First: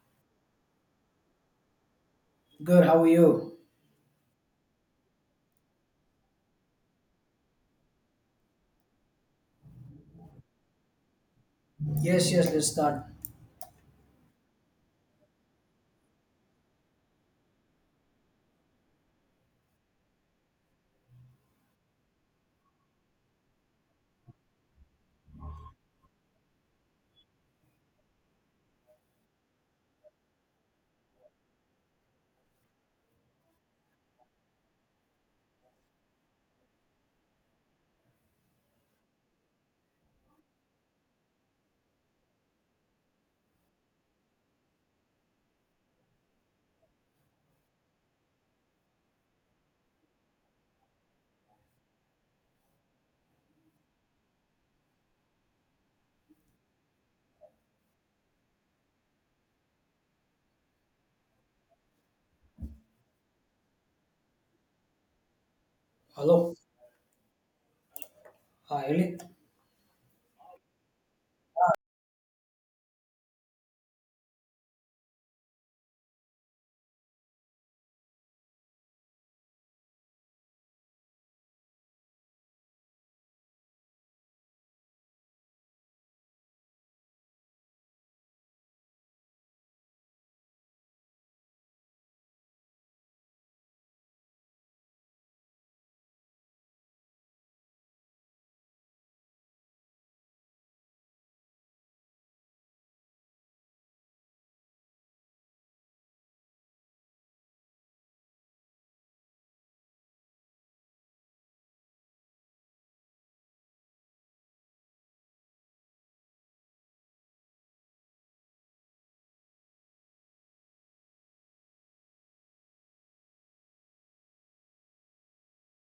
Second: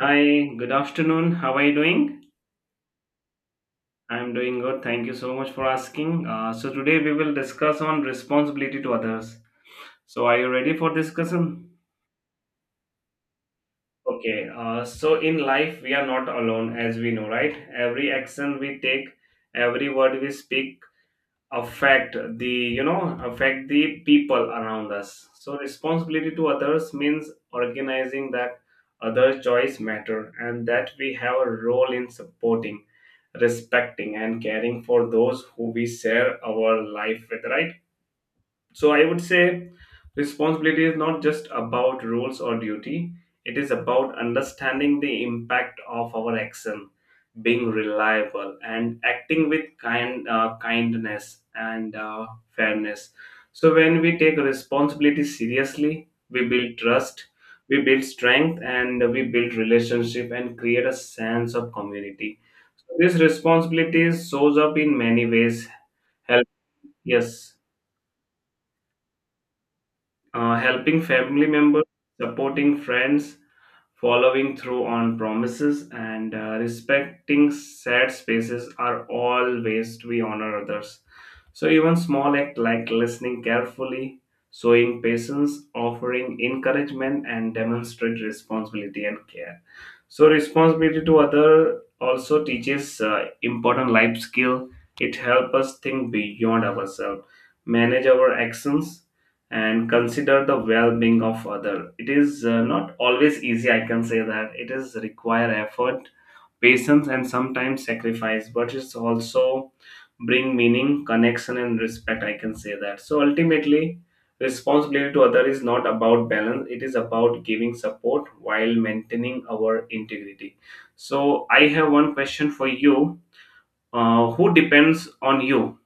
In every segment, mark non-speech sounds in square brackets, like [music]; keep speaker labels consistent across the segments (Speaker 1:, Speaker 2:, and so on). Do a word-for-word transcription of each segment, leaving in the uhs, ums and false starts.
Speaker 1: Hi, good afternoon. How are you doing?
Speaker 2: Good, how are you?
Speaker 1: I'm doing good. Thank you so much for asking. Uh, so today we will discuss on responsibility to others. So are you ready for discussion?
Speaker 2: Yes, yes, let's start.
Speaker 1: Okay. Uh, so in life we are not alone, as we know, right? Every action we take, every word we speak affect the you know affect the people around us. So responsibility to others means organizing that other choice matter, and that we have a role in supporting, respecting, and caring for those who we share our life with, right? So I would say responsibility is not just about roles or duty, it is about understanding the impact of our action, being reliable, and acting with kind uh, kindness and uh, fairness. So when we take responsibility seriously, we build trust, we build strength, and we build relationship and create a sense of community. So this responsibility shows up in many ways. Help,
Speaker 2: Hello.
Speaker 1: yes.
Speaker 2: Hi, Ellie.
Speaker 1: Uh, helping family members, supporting friends, following through on promises, and uh, respecting sad spaces are all ways we honor others. So, even small act like listening carefully, showing patience, offering encouragement, and demonstrate responsibility and care. So, responsibility to other also teaches uh, important life skill. It helps us think beyond ourselves, manage our actions, and consider the well-being of other. It is uh, not always easy, I can say that. It is require effort, patience, and sometimes sacrifice, but it's also bring meaning, connection, and respect, I can say that. So ultimately, responsibility to other is not about balance, it is about giving support while maintaining our integrity. So I have one question for you. Uh, who depends on you?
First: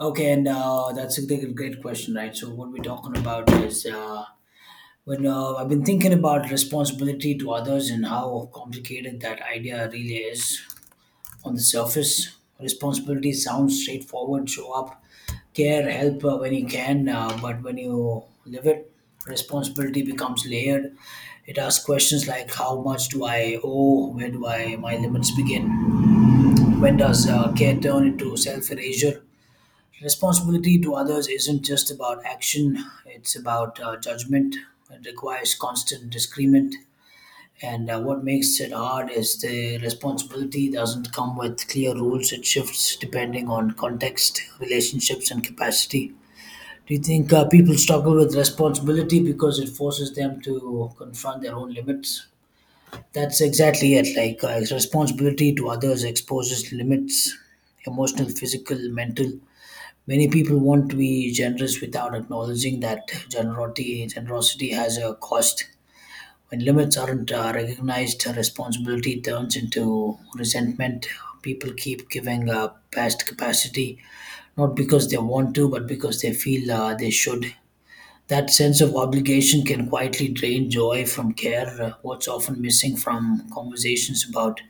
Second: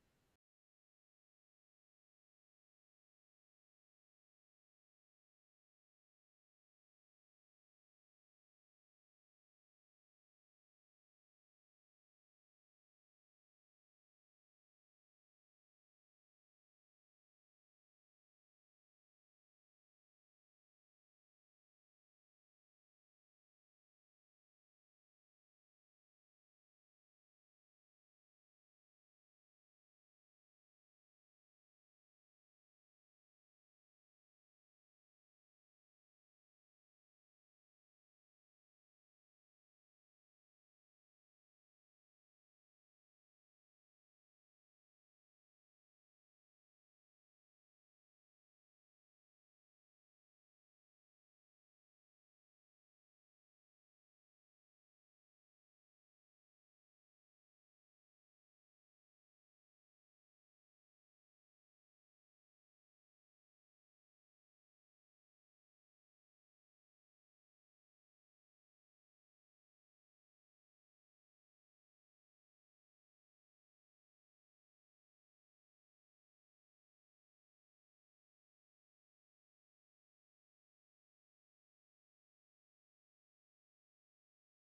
Speaker 2: Okay, and uh, that's a great great question, right? So, what we're talking about is uh, when uh, I've been thinking about responsibility to others and how complicated that idea really is. On the surface, responsibility sounds straightforward: show up, care, help uh, when you can, uh, but when you live it, responsibility becomes layered. It asks questions like how much do I owe, where do I my limits begin, when does uh, care turn into self erasure? Responsibility to others isn't just about action, it's about uh, judgment. It requires constant discernment and uh, what makes it hard is the responsibility doesn't come with clear rules. It shifts depending on context, relationships, and capacity. Do you think uh, people struggle with responsibility because it forces them to confront their own limits? That's exactly it. Like uh, responsibility to others exposes limits, emotional, physical, mental. Many people want to be generous without acknowledging that generosity generosity has a cost. When limits aren't uh, recognized, uh, responsibility turns into resentment. People keep giving uh, past capacity, not because they want to, but because they feel uh, they should. That sense of obligation can quietly drain joy from care. Uh, what's often missing from conversations about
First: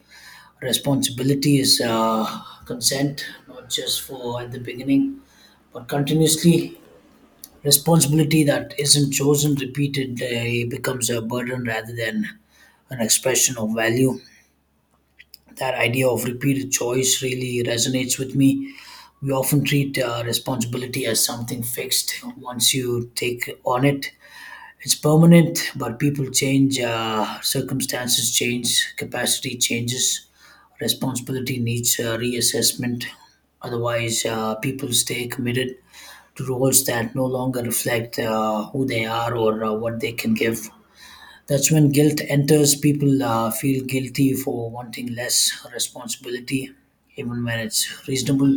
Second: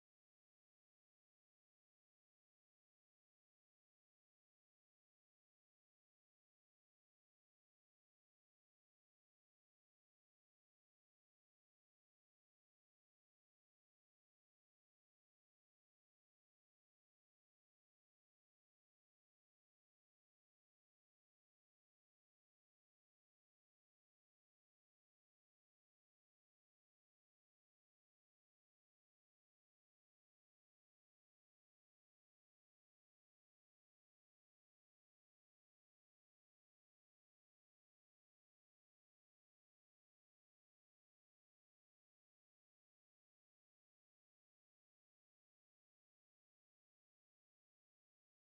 Speaker 2: responsibility is uh, consent, not just for at the beginning, but continuously. Responsibility that isn't chosen repeatedly becomes a burden rather than an expression of value. That idea of repeated choice really resonates with me. We often treat uh, responsibility as something fixed. Once you take on it, it's permanent, but people change, uh, circumstances change, capacity changes, responsibility needs uh, reassessment. Otherwise, uh, people stay committed to roles that no longer reflect uh, who they are or uh, what they can give. That's when guilt enters. People uh, feel guilty for wanting less responsibility, even when it's reasonable.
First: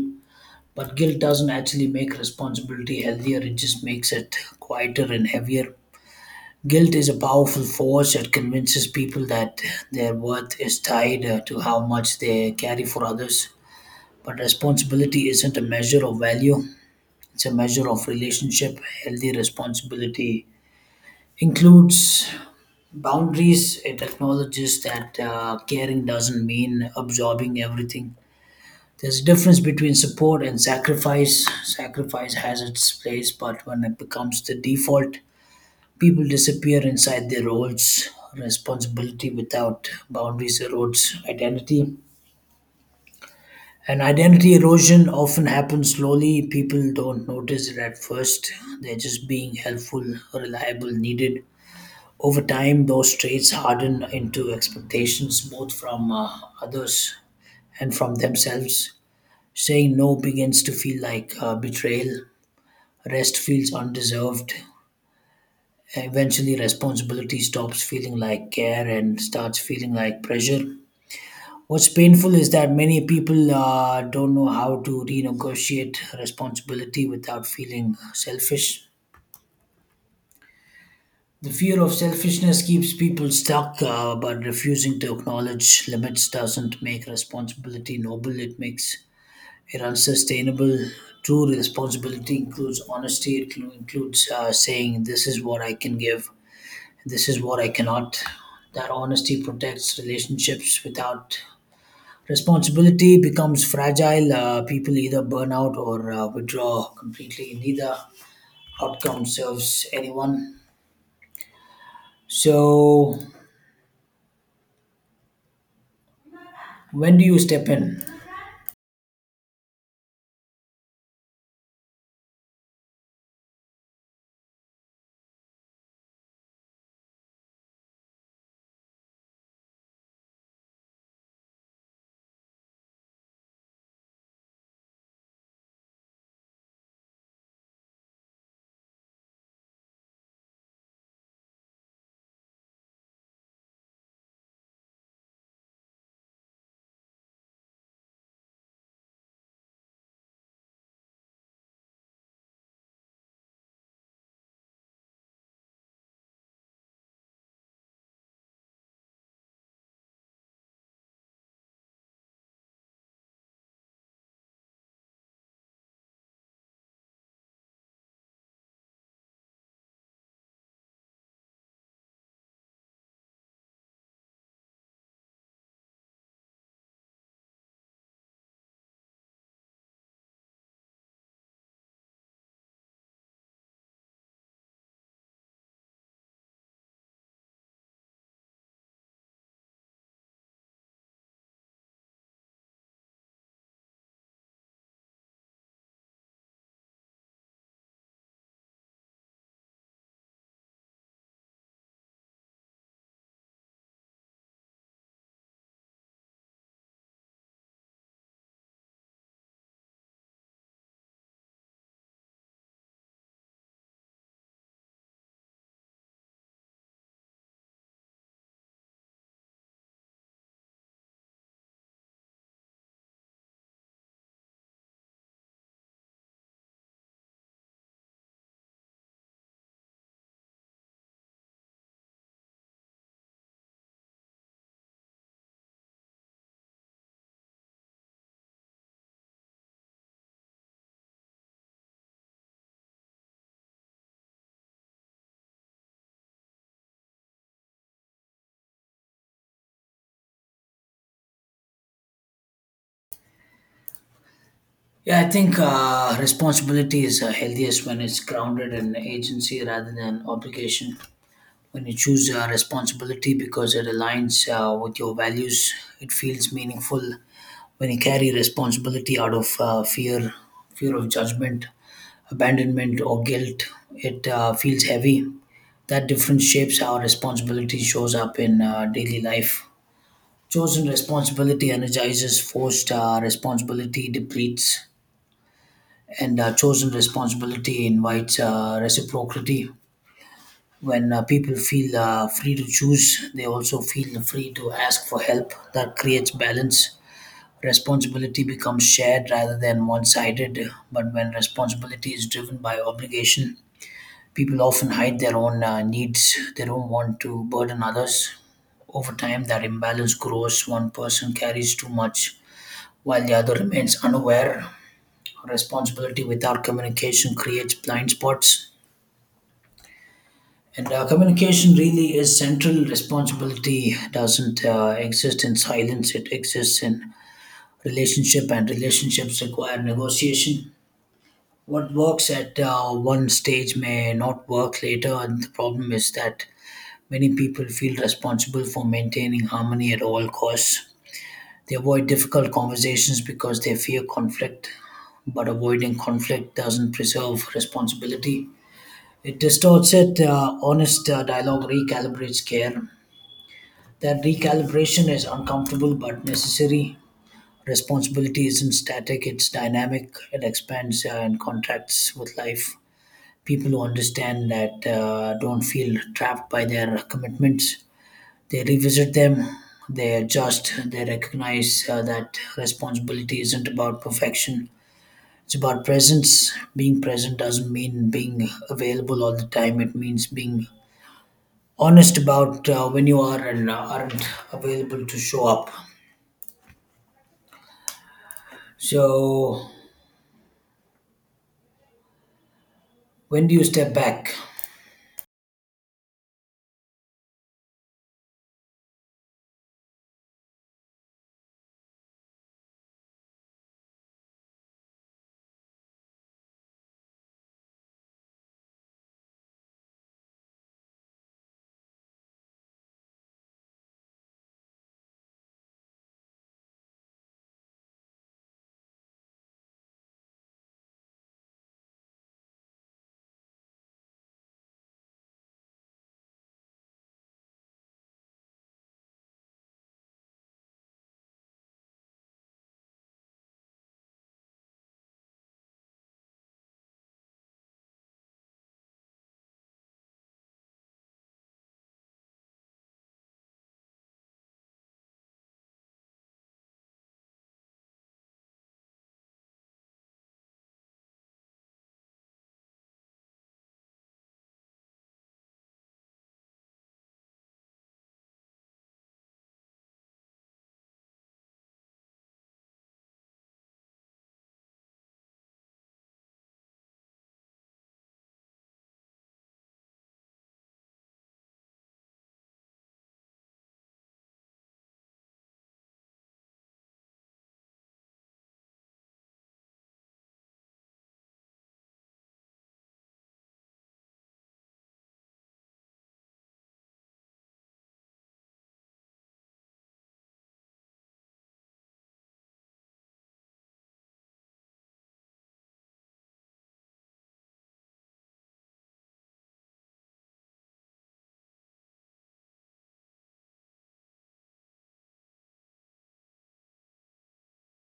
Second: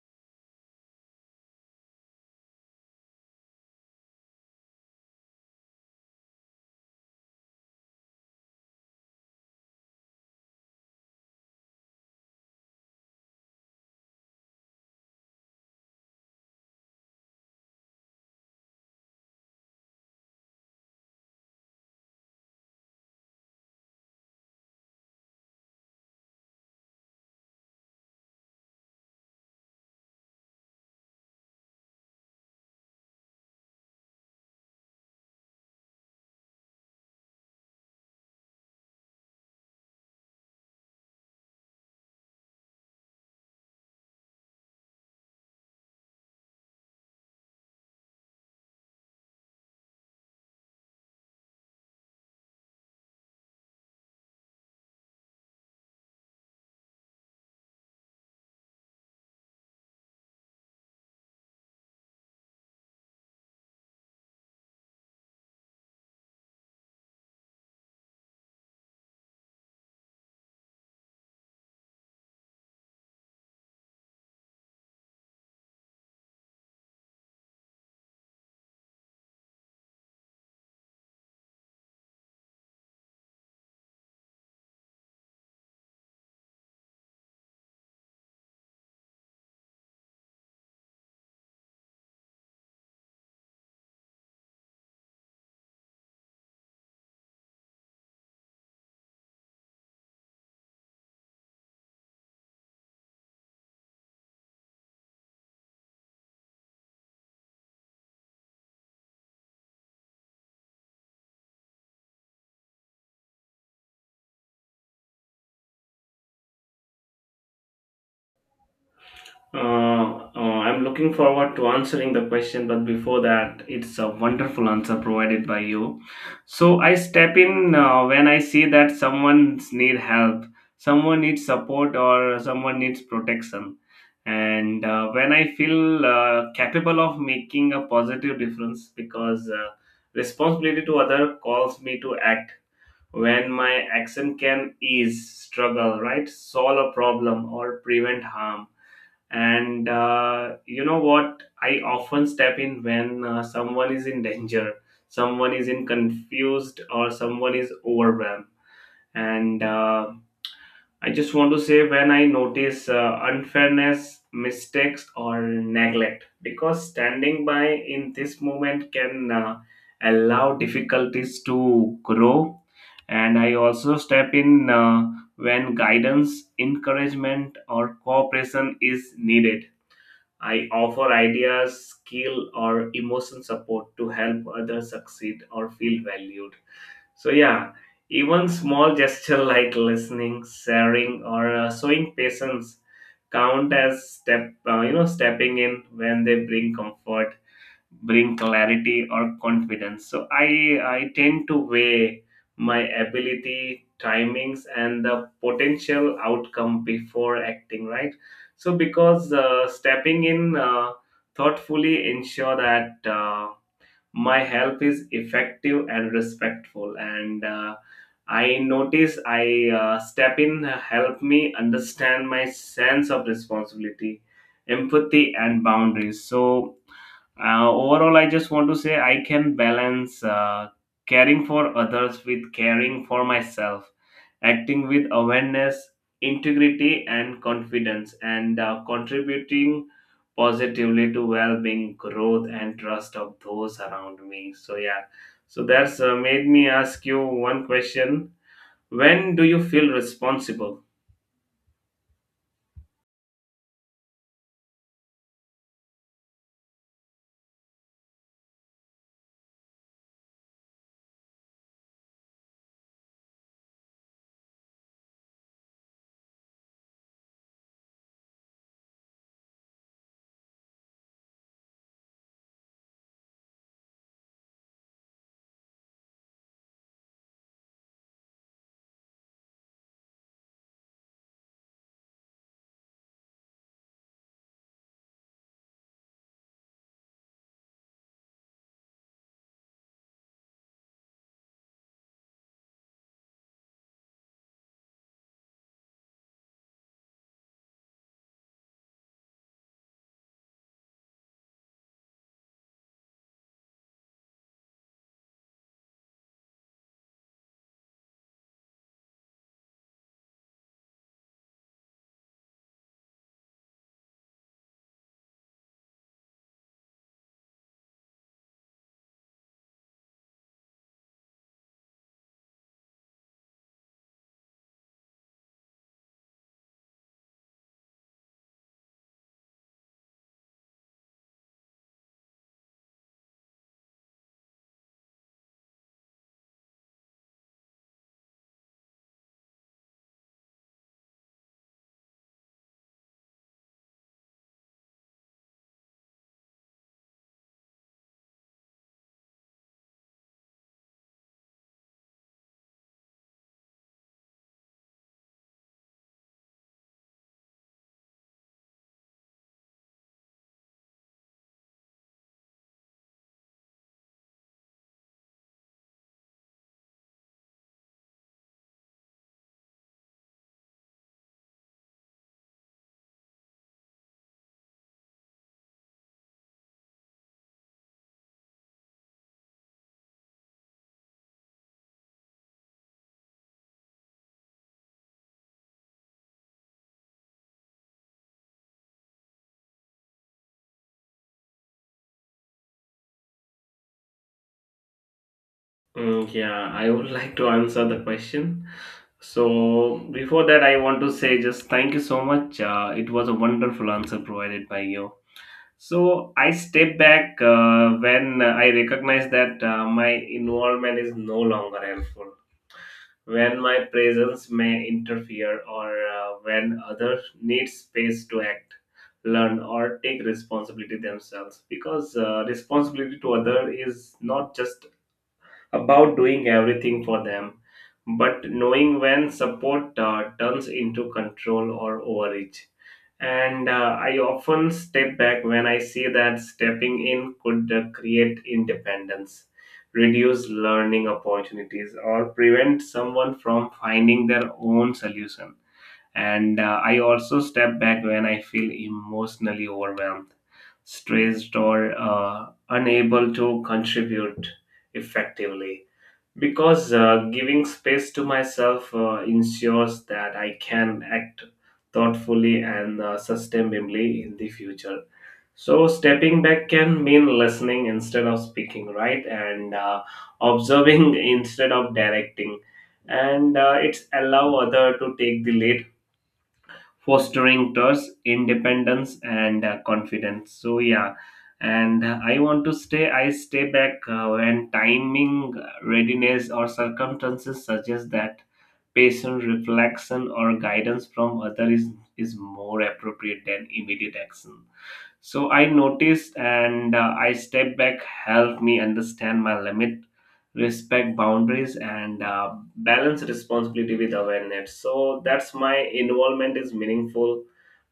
Speaker 2: But guilt doesn't actually make responsibility healthier, it just makes it quieter and heavier. Guilt is a powerful force that convinces people that their worth is tied uh, to how much they carry for others. But responsibility isn't a measure of value, it's a measure of relationship. Healthy responsibility includes boundaries. It acknowledges that uh, caring doesn't mean absorbing everything. There's a difference between support and sacrifice. Sacrifice has its place, but when it becomes the default, people disappear inside their roles. Responsibility without boundaries erodes identity. And identity erosion often happens slowly. People don't notice it at first. They're just being helpful, reliable, needed. Over time, those traits harden into expectations, both from uh, others and from themselves. Saying no begins to feel like uh, betrayal. Rest feels undeserved. Eventually, responsibility stops feeling like care and starts feeling like pressure. What's painful is that many people uh, don't know how to renegotiate responsibility without feeling selfish. The fear of selfishness keeps people stuck, uh, but refusing to acknowledge limits doesn't make responsibility noble, it makes it unsustainable. True responsibility includes honesty, it cl- includes uh, saying, "This is what I can give, this is what I cannot." That honesty protects relationships. Without responsibility becomes fragile. Uh, people either burn out or uh, withdraw completely. Neither outcome serves anyone. So, when do you step in?
Speaker 1: Uh, uh, I'm looking forward to answering the question, but before that, it's a wonderful answer provided by you. So I step in uh, when I see that someone's need help, someone needs support, or someone needs protection. And uh, when I feel uh, capable of making a positive difference, because uh, responsibility to other calls me to act. When my action can ease struggle, right, solve a problem, or prevent harm. And uh, you know what, I often step in when uh, someone is in danger, someone is in confused, or someone is overwhelmed. And uh, I just want to say, when I notice uh, unfairness, mistakes, or neglect, because standing by in this moment can uh, allow difficulties to grow. And I also step in uh, when guidance, encouragement, or cooperation is needed. I offer ideas, skill, or emotion support to help others succeed or feel valued. So, yeah, even small gesture like listening, sharing, or uh, showing patience count as step, uh, you know, stepping in when they bring comfort, bring clarity, or confidence. So i i tend to weigh my ability, timings, and the potential outcome before acting, right? So because uh, stepping in uh, thoughtfully ensure that uh, my help is effective and respectful. And uh, I notice I uh, step in, help me understand my sense of responsibility, empathy, and boundaries. So uh, overall, I just want to say I can balance uh, caring for others with caring for myself, acting with awareness, integrity, and confidence, and uh, contributing positively to well being, growth, and trust of those around me. So, yeah, so that's uh, made me ask you one question. When do you feel responsible?
Speaker 2: Yeah, I think uh, responsibility is uh, healthiest when it's grounded in agency rather than obligation. When you choose uh, responsibility because it aligns uh, with your values, it feels meaningful. When you carry responsibility out of uh, fear, fear of judgment, abandonment, or guilt, it uh, feels heavy. That difference shapes how responsibility shows up in uh, daily life. Chosen responsibility energizes, forced uh, responsibility depletes, and uh, chosen responsibility invites uh, reciprocity. When uh, people feel uh, free to choose, they also feel free to ask for help. That creates balance. Responsibility becomes shared rather than one sided. But when responsibility is driven by obligation, people often hide their own uh, needs. They don't want to burden others. Over time, that imbalance grows. One person carries too much while the other remains unaware. Responsibility without communication creates blind spots. And uh, communication really is central. Responsibility doesn't uh, exist in silence, it exists in relationship, and relationships require negotiation. What works at uh, one stage may not work later, and the problem is that many people feel responsible for maintaining harmony at all costs. They avoid difficult conversations because they fear conflict, but avoiding conflict doesn't preserve responsibility. It distorts it. Uh, honest uh, dialogue recalibrates care. That recalibration is uncomfortable but necessary. Responsibility isn't static, it's dynamic, it expands uh, and contracts with life. People who understand that uh, don't feel trapped by their commitments. They revisit them, they adjust, they recognize uh, that responsibility isn't about perfection. It's about presence. Being present doesn't mean being available all the time, it means being honest about uh, when you are and uh, aren't available to show up. So, when do you step back?
Speaker 1: Mm, yeah, I would [laughs] like to answer the question. So, before that, I want to say just thank you so much. Uh, it was a wonderful answer provided by you. So, I step back uh, when I recognize that uh, my involvement is no longer helpful, when my presence may interfere, or uh, when others need space to act, learn, or take responsibility themselves. Because uh, responsibility to other is not just about doing everything for them, but knowing when support uh, turns into control or overreach. And uh, I often step back when I see that stepping in could uh, create independence, reduce learning opportunities, or prevent someone from finding their own solution. And uh, I also step back when I feel emotionally overwhelmed, stressed, or uh, unable to contribute effectively, because uh, giving space to myself uh, ensures that I can act thoughtfully and uh, sustainably in the future. So, stepping back can mean listening instead of speaking, right? And uh, observing [laughs] instead of directing. And uh, it's allow other to take the lead, fostering trust, independence, and uh, confidence. So yeah, and uh, I want to stay. I stay back uh, when timing, readiness, or circumstances suggest that patient reflection or guidance from other is is more appropriate than immediate action. So I noticed and uh, I step back, help me understand my limit, respect boundaries, and uh, balance responsibility with awareness. So that's my involvement is meaningful,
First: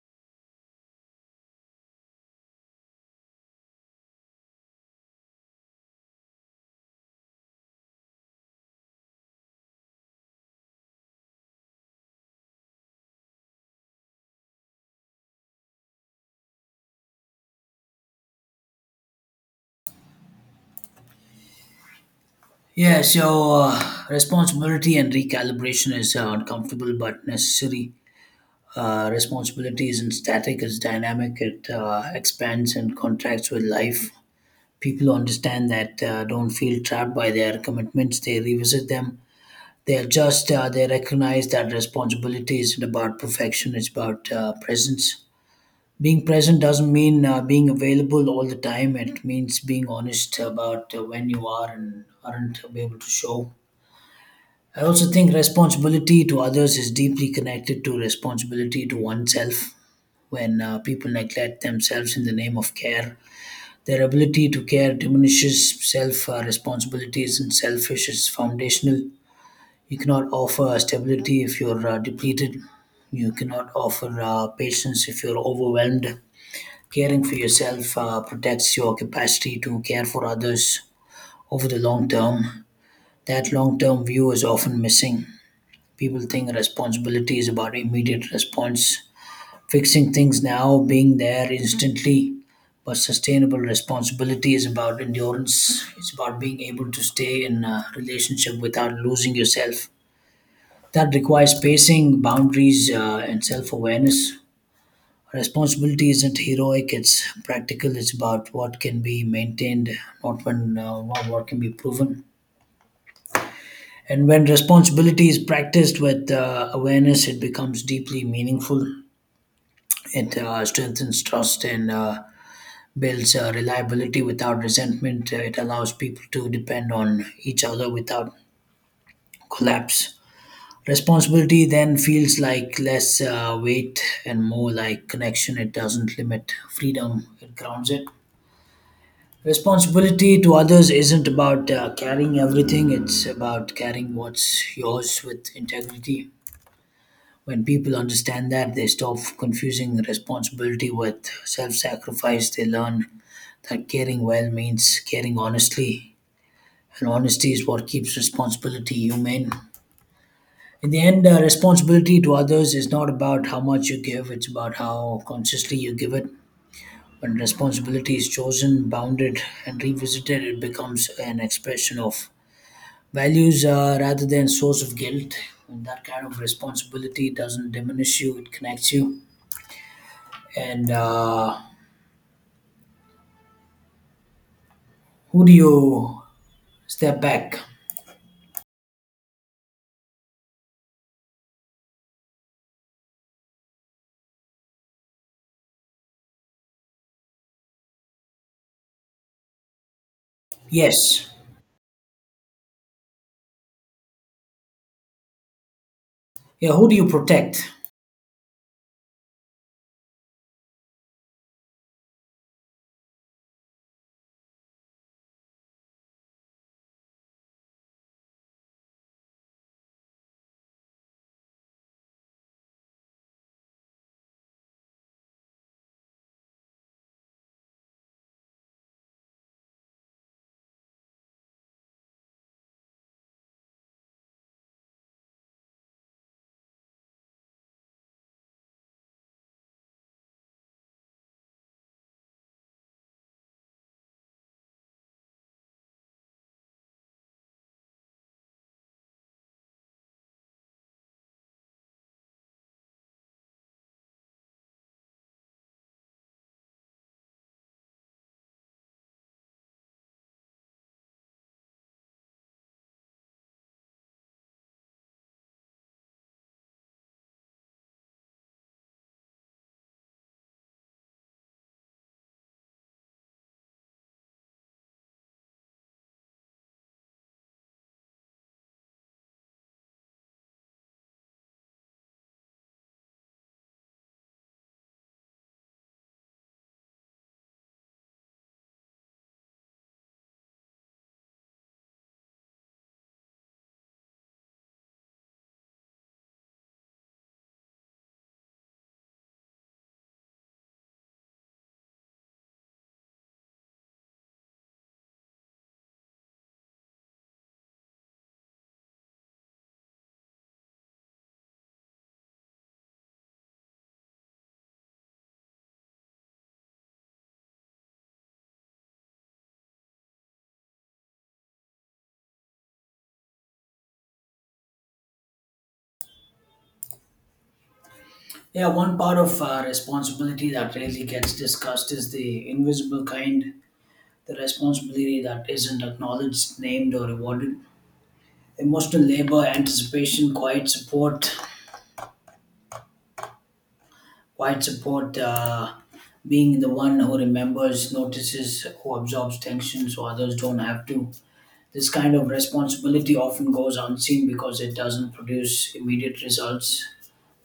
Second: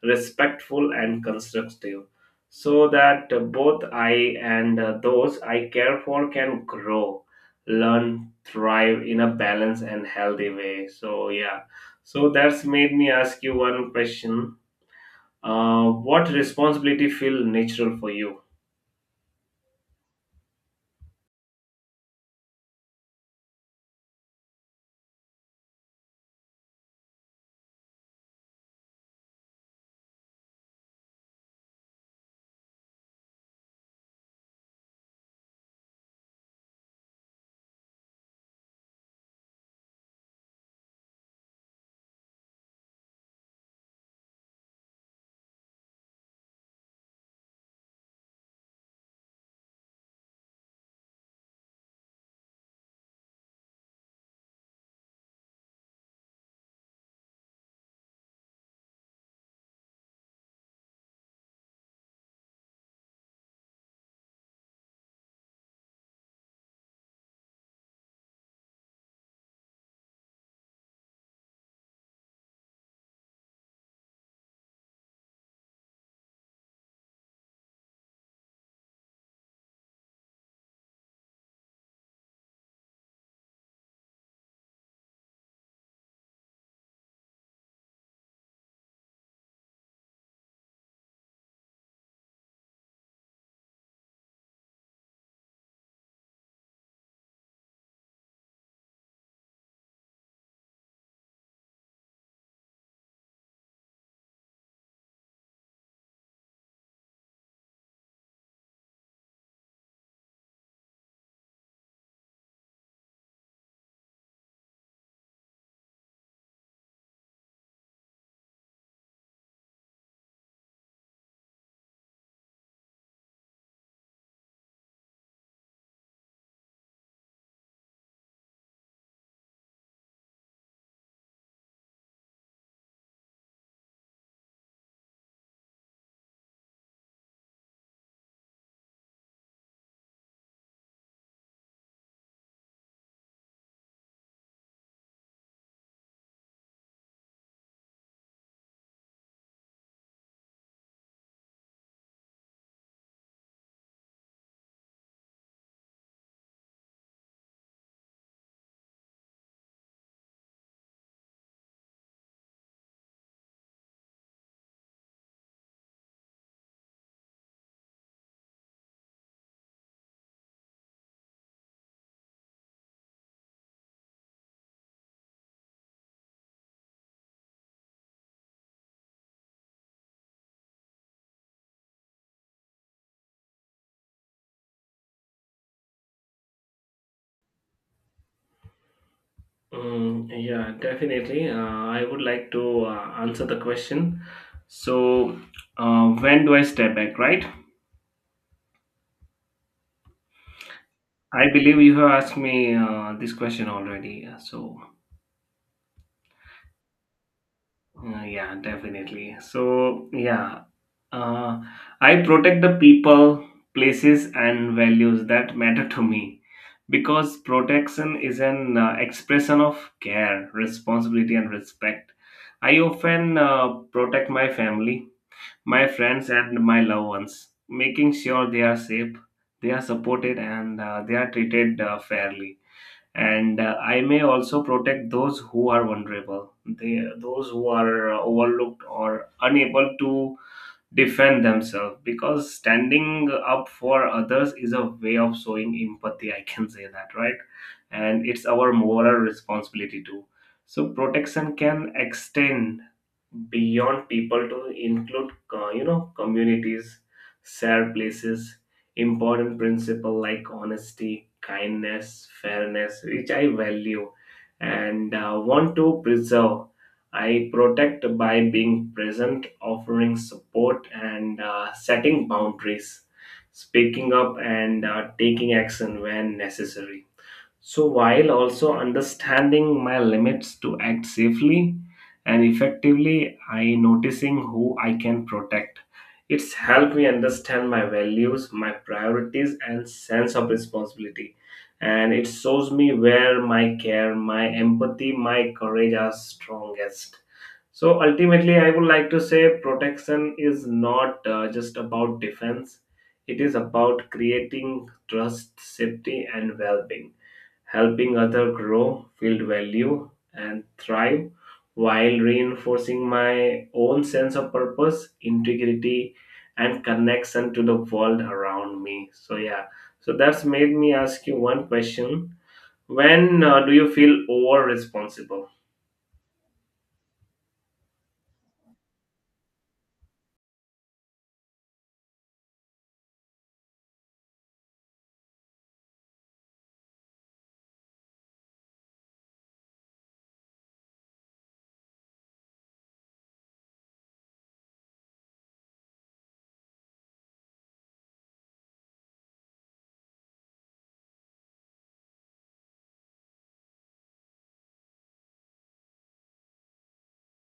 Speaker 1: respectful, and constructive. So that uh, both I and uh, those I care for can grow, learn, thrive in a balanced and healthy way. So yeah. So that's made me ask you one question. Uh, what responsibility feel natural for you?
Speaker 2: Yeah, so uh, responsibility and recalibration is uh, uncomfortable but necessary. Uh, responsibility isn't static, it's dynamic, it uh, expands and contracts with life. People who understand that uh, don't feel trapped by their commitments, they revisit them. They adjust, uh, they recognize that responsibility isn't about perfection, it's about uh, presence. Being present doesn't mean uh, being available all the time. It means being honest about uh, when you are and aren't able to show. I also think responsibility to others is deeply connected to responsibility to oneself. When uh, people neglect themselves in the name of care, their ability to care diminishes. Self uh, responsibility isn't selfish, it's foundational. You cannot offer stability if you're uh, depleted. You cannot offer uh, patience if you're overwhelmed. Caring for yourself uh, protects your capacity to care for others over the long term. That long term view is often missing. People think responsibility is about immediate response, fixing things now, being there instantly. But sustainable responsibility is about endurance, it's about being able to stay in a relationship without losing yourself. That requires pacing, boundaries, uh, and self awareness. Responsibility isn't heroic, it's practical. It's about what can be maintained, not when uh, not what can be proven. And when responsibility is practiced with uh, awareness, it becomes deeply meaningful. It uh, strengthens trust and uh, builds uh, reliability without resentment. Uh, It allows people to depend on each other without collapse. Responsibility then feels like less uh, weight and more like connection. It doesn't limit freedom, it grounds it. Responsibility to others isn't about uh, carrying everything, it's about carrying what's yours with integrity. When people understand that, they stop confusing responsibility with self sacrifice. They learn that caring well means caring honestly, and honesty is what keeps responsibility humane. In the end, uh, responsibility to others is not about how much you give, it's about how consciously you give it. When responsibility is chosen, bounded, and revisited, it becomes an expression of values uh, rather than source of guilt, and that kind of responsibility doesn't diminish you, it connects you. And uh, Who do you step back?
Speaker 1: Mm, yeah, definitely. Uh, I would like to uh, answer the question. So, uh, when do I step back, right?
Speaker 2: Yes.
Speaker 1: I believe you have asked me uh, this question already. So,
Speaker 2: Yeah, who do you protect?
Speaker 1: uh, yeah, definitely. So, yeah. Uh, I protect the people, places, and values that matter to me, because protection is an uh, expression of care, responsibility, and respect. I often uh, protect my family, my friends, and my loved ones, making sure they are safe, they are supported, and uh, they are treated uh, fairly. And uh, I may also protect those who are vulnerable, they, those who are uh, overlooked or unable to defend themselves, because standing up for others is a way of showing empathy, I can say that, right? And it's our moral responsibility too. So protection can extend beyond people to include uh, you know communities, shared places, important principle like honesty, kindness, fairness, which I value and uh, want to preserve. I protect by being present, offering support, and uh, setting boundaries, speaking up, and uh, taking action when necessary. So, while also understanding my limits to act safely and effectively, I noticing who I can protect. It's helped me understand my values, my priorities, and sense of responsibility. And it shows me where my care, my empathy, my courage are strongest. So ultimately, I would like to say protection is not uh, just about defense, it is about creating trust, safety, and well being, helping others grow, feel value, and thrive, while reinforcing my own sense of purpose, integrity, and connection to the world around me. So, yeah, so that's made me ask you one question. When uh, do you feel over responsible?
Speaker 2: Yeah, one part of uh, responsibility that rarely gets discussed is the invisible kind, the responsibility that isn't acknowledged, named, or rewarded: emotional labor, anticipation, quiet support. Quiet support, uh, being the one who remembers, notices, who absorbs tension so others don't have to. This kind of responsibility often goes unseen because it doesn't produce immediate results,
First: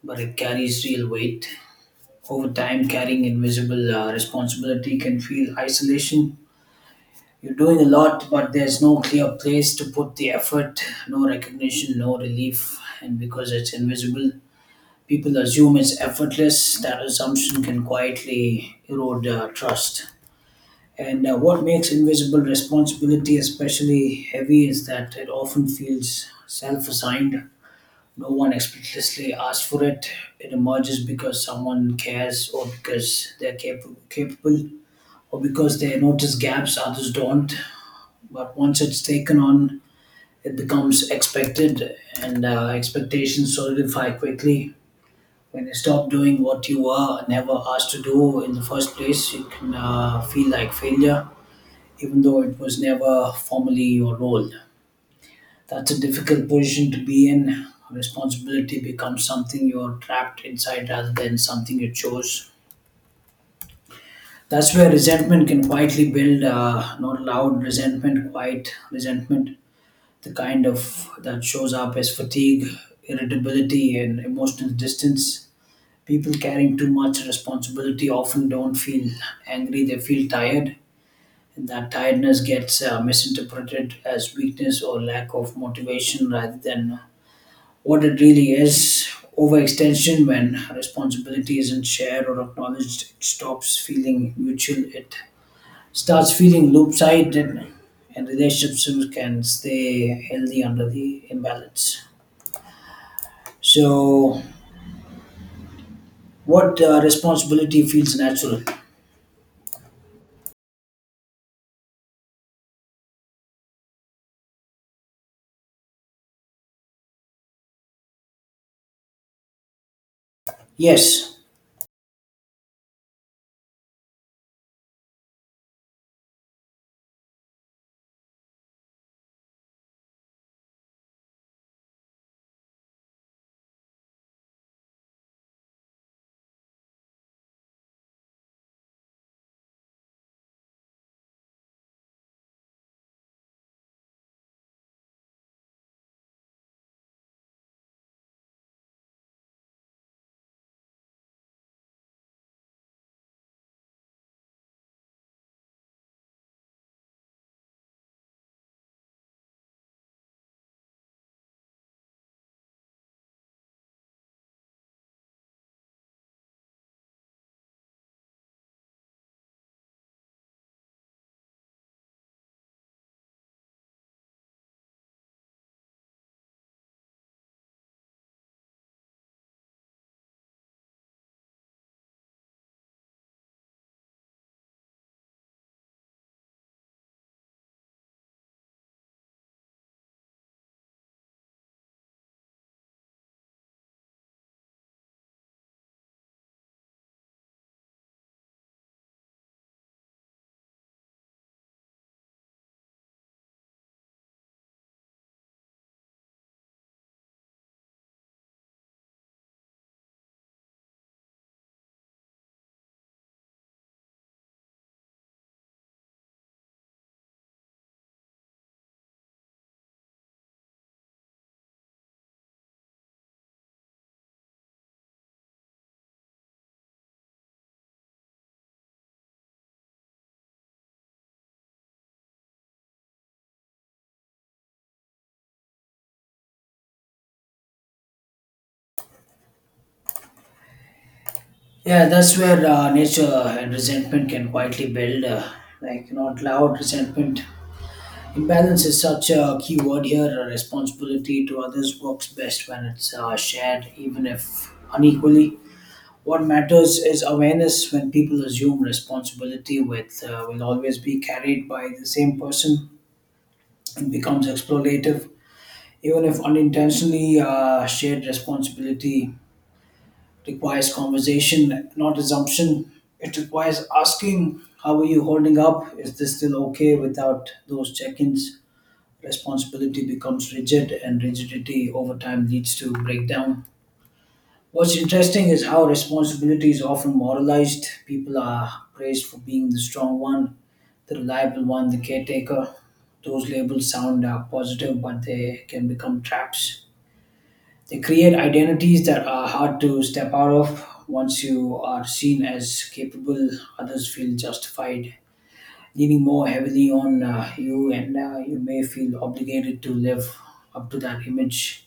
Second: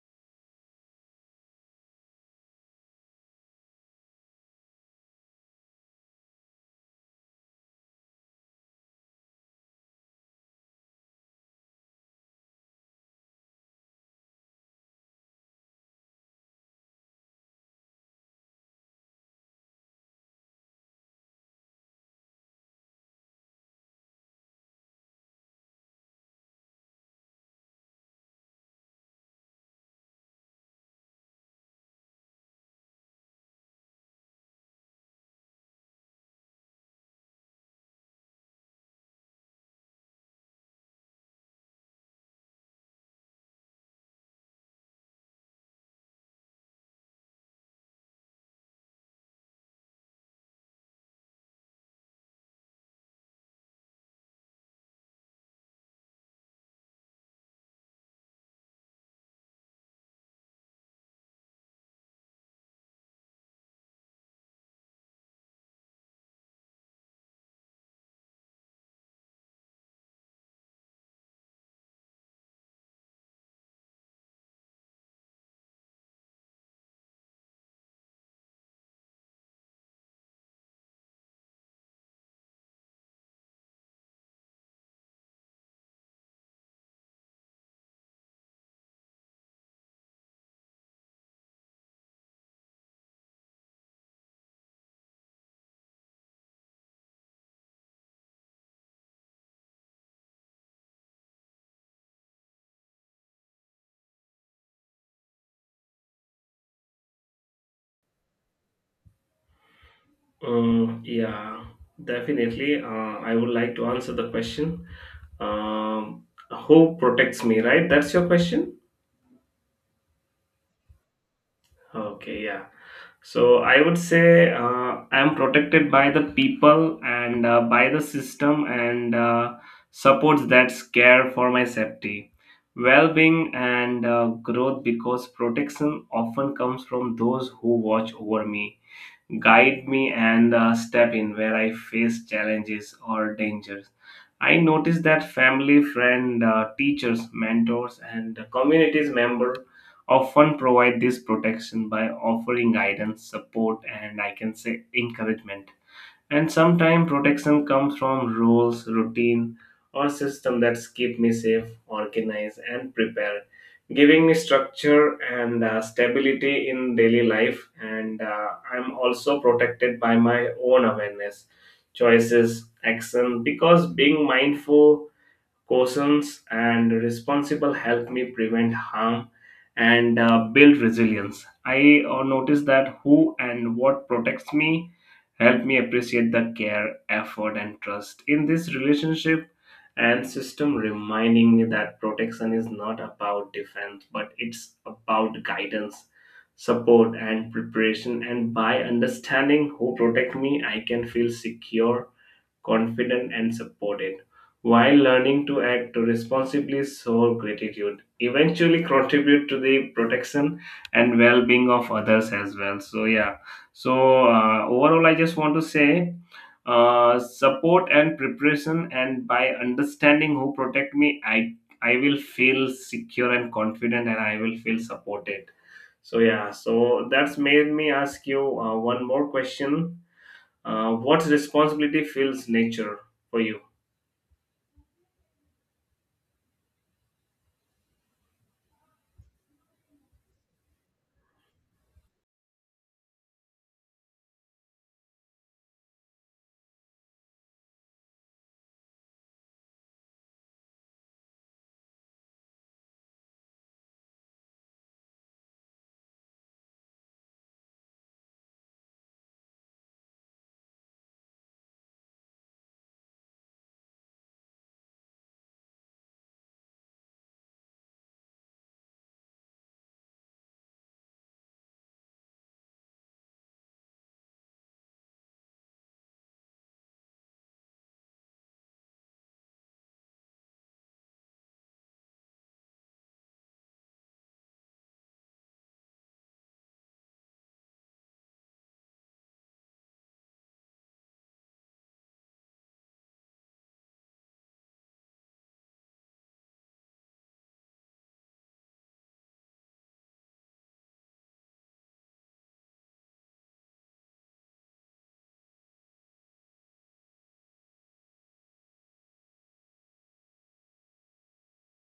Speaker 2: but it carries real weight. Over time, carrying invisible uh, responsibility can feel isolation. You're doing a lot, but there's no clear place to put the effort, no recognition, no relief, and because it's invisible, people assume it's effortless. That assumption can quietly erode uh, trust. And uh, what makes invisible responsibility especially heavy is that it often feels self assigned. No one explicitly asks for it. It emerges because someone cares, or because they're cap- capable, or because they notice gaps others don't. But once it's taken on, it becomes expected, and uh, expectations solidify quickly. When you stop doing what you were never asked to do in the first place, it can uh, feel like failure, even though it was never formally your role. That's a difficult position to be in. Responsibility becomes something you're trapped inside rather than something you chose. That's where resentment can quietly build, uh, not loud resentment, quiet resentment. The kind of that shows up as fatigue, irritability, and emotional distance. People carrying too much responsibility often don't feel angry, they feel tired. And that tiredness gets uh, misinterpreted as weakness or lack of motivation rather than what it really is. Overextension: when responsibility isn't shared or acknowledged, it stops feeling mutual. It starts feeling loop-sided, and relationships can stay healthy under the imbalance. So, what uh, responsibility feels natural?
Speaker 1: Mm, yeah, definitely. Uh, I would like to answer the question. Um, who protects me, right? That's your question?
Speaker 2: Yes.
Speaker 1: Okay, yeah. So I would say uh, I am protected by the people and uh, by the system and uh, supports that care for my safety, well being, and uh, growth, because protection often comes from those who watch over me, guide me, and uh, step in where I face challenges or dangers. I noticed that family, friend, uh, teachers, mentors, and communities member often provide this protection by offering guidance, support, and I can say encouragement. And sometimes protection comes from rules, routine, or system that keep me safe, organized, and prepared, giving me structure and uh, stability in daily life. And uh, I'm also protected by my own awareness, choices, action, because being mindful, cautions, and responsible help me prevent harm and uh, build resilience. I uh, notice that who and what protects me help me appreciate the care, effort, and trust in this relationship and system, reminding me that protection is not about defense, but it's about guidance, support, and preparation. And by understanding who protect me, I can feel secure, confident, and supported, while learning to act responsibly, show gratitude, eventually contribute to the protection and well-being of others as well. So yeah, so uh, overall, I just want to say uh, support and preparation, and by understanding who protect me, i i will feel secure and confident, and I will feel supported. So yeah, so that's made me ask you uh, one more question. Uh, what responsibility fills nature for you?
Speaker 2: Yeah, that's where uh, nature and resentment can quietly build, uh, like not loud resentment. Imbalance is such a key word here. uh, Responsibility to others works best when it's uh, shared, even if unequally. What matters is awareness when people assume responsibility with uh, will always be carried by the same person. It becomes exploitative, even if unintentionally. Uh, shared responsibility requires conversation, not assumption. It requires asking, "How are you holding up? Is this still okay?" Without those check ins, responsibility becomes rigid, and rigidity over time leads to breakdown. What's interesting is how responsibility is often moralized. People are praised for being the strong one, the reliable one, the caretaker. Those labels sound uh, positive, but they can become traps. They create identities that are hard to step out of. Once you are seen as capable, others feel justified leaning more heavily on uh, you, and uh, you may feel obligated to live up to that image.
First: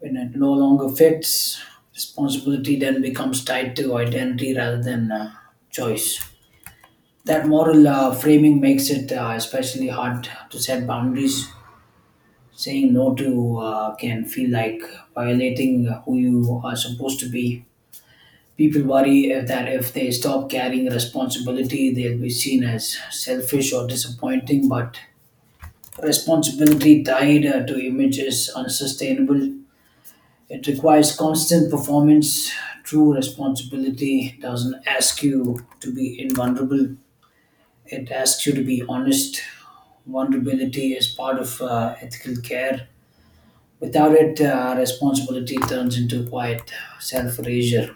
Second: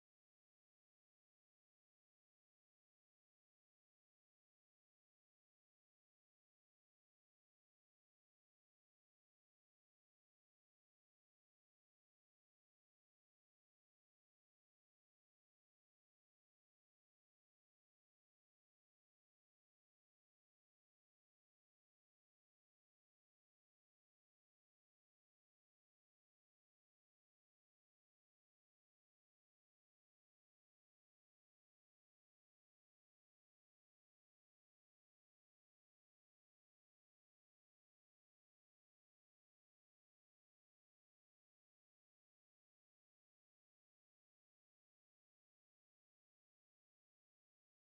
Speaker 2: When it no longer fits, responsibility then becomes tied to identity rather than uh, choice. That moral uh, framing makes it uh, especially hard to set boundaries. Saying no to uh, can feel like violating who you are supposed to be. People worry if- that if they stop carrying responsibility, they'll be seen as selfish or disappointing. But responsibility tied uh, to image is unsustainable. It requires constant performance. True responsibility doesn't ask you to be invulnerable, it asks you to be honest. Vulnerability is part of uh, ethical care. Without it, uh, responsibility turns into quiet self erasure.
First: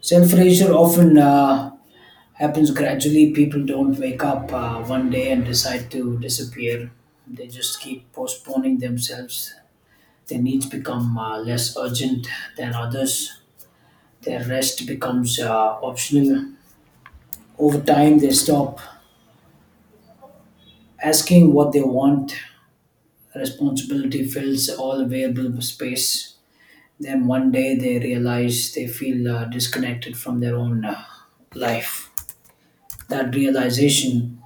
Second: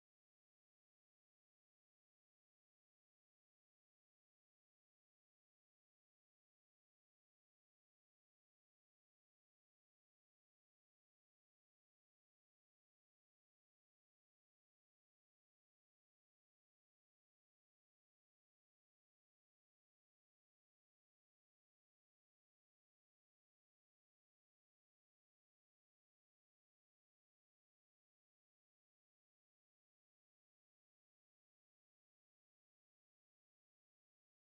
Speaker 2: Self erasure often uh, happens gradually. People don't wake up uh, one day and decide to disappear. They just keep postponing themselves. Their needs become uh, less urgent than others. Their rest becomes uh, optional. Over time, they stop asking what they want. Responsibility fills all available space. Then one day they realize they feel uh, disconnected from their own uh, life. That realization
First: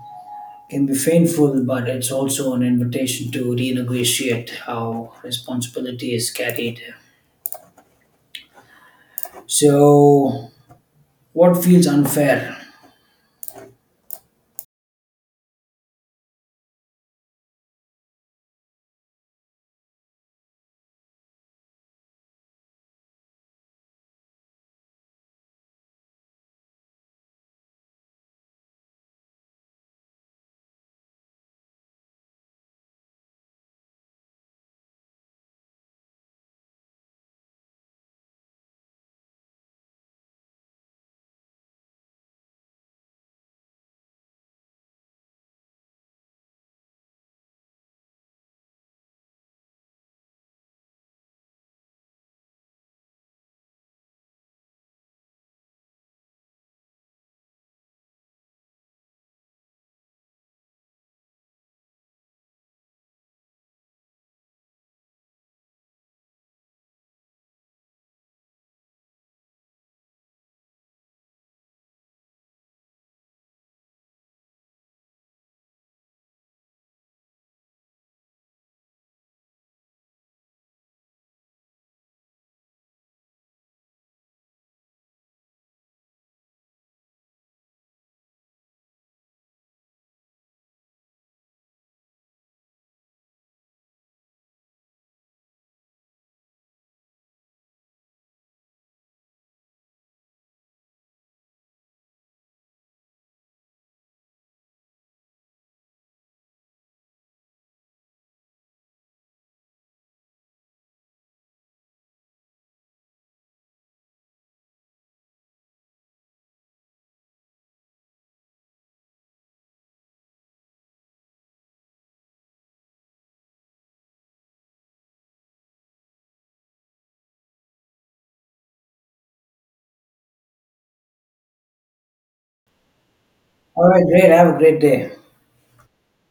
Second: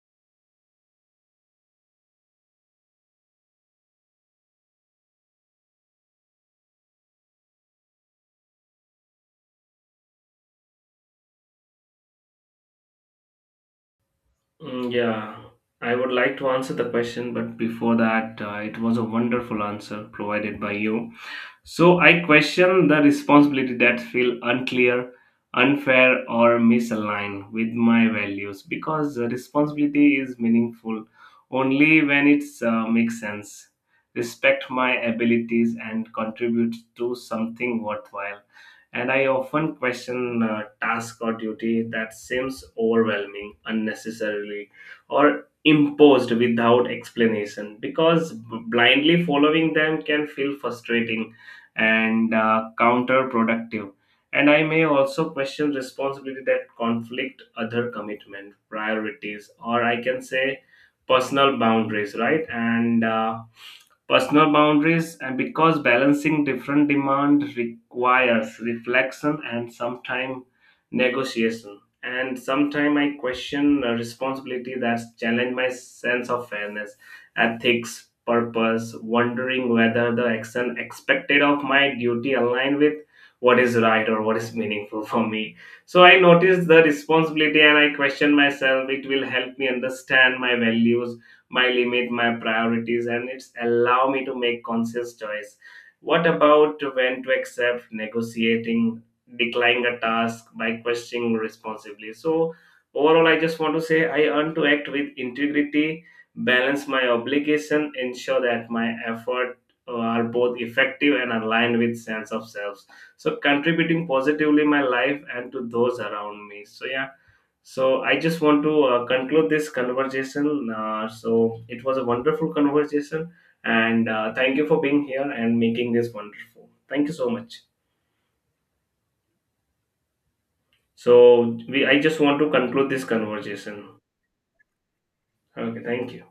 Speaker 2: can be painful, but it's also an invitation to renegotiate how responsibility is carried. So, what feels unfair?
Speaker 1: Mm, yeah, I would like to answer the question, but before that, uh, it was a wonderful answer provided by you. So I question the responsibility that feel unclear, unfair, or misaligned with my values, because the responsibility is meaningful only when it uh, makes sense, respect my abilities, and contribute to something worthwhile. And I often question uh, task or duty that seems overwhelming unnecessarily or imposed without explanation, because b- blindly following them can feel frustrating and uh, counterproductive. And I may also question responsibility that conflict other commitment, priorities, or I can say personal boundaries, right? And uh, personal boundaries, and because balancing different demand requires reflection and sometimes negotiation. And sometimes I question a responsibility that's challenge my sense of fairness, ethics, purpose, wondering whether the action expected of my duty align with what is right or what is meaningful for me. So I noticed the responsibility and I question myself. It will help me understand my values, my limit, my priorities, and it's allow me to make conscious choice. What about when to accept, negotiating, declining a task by questioning responsibly? So overall, I just want to say I earn to act with integrity, balance my obligation, ensure that my effort uh, are both effective and aligned with sense of self, so contributing positively my life and to those around me. So yeah, so I just want to uh, conclude this conversation. Uh, so it was a wonderful conversation, and uh, thank you for being here and making this wonderful. Thank you so much. So we I just want to conclude this conversation.
Speaker 2: All right, great. Have a great day.
Speaker 1: Okay, thank you.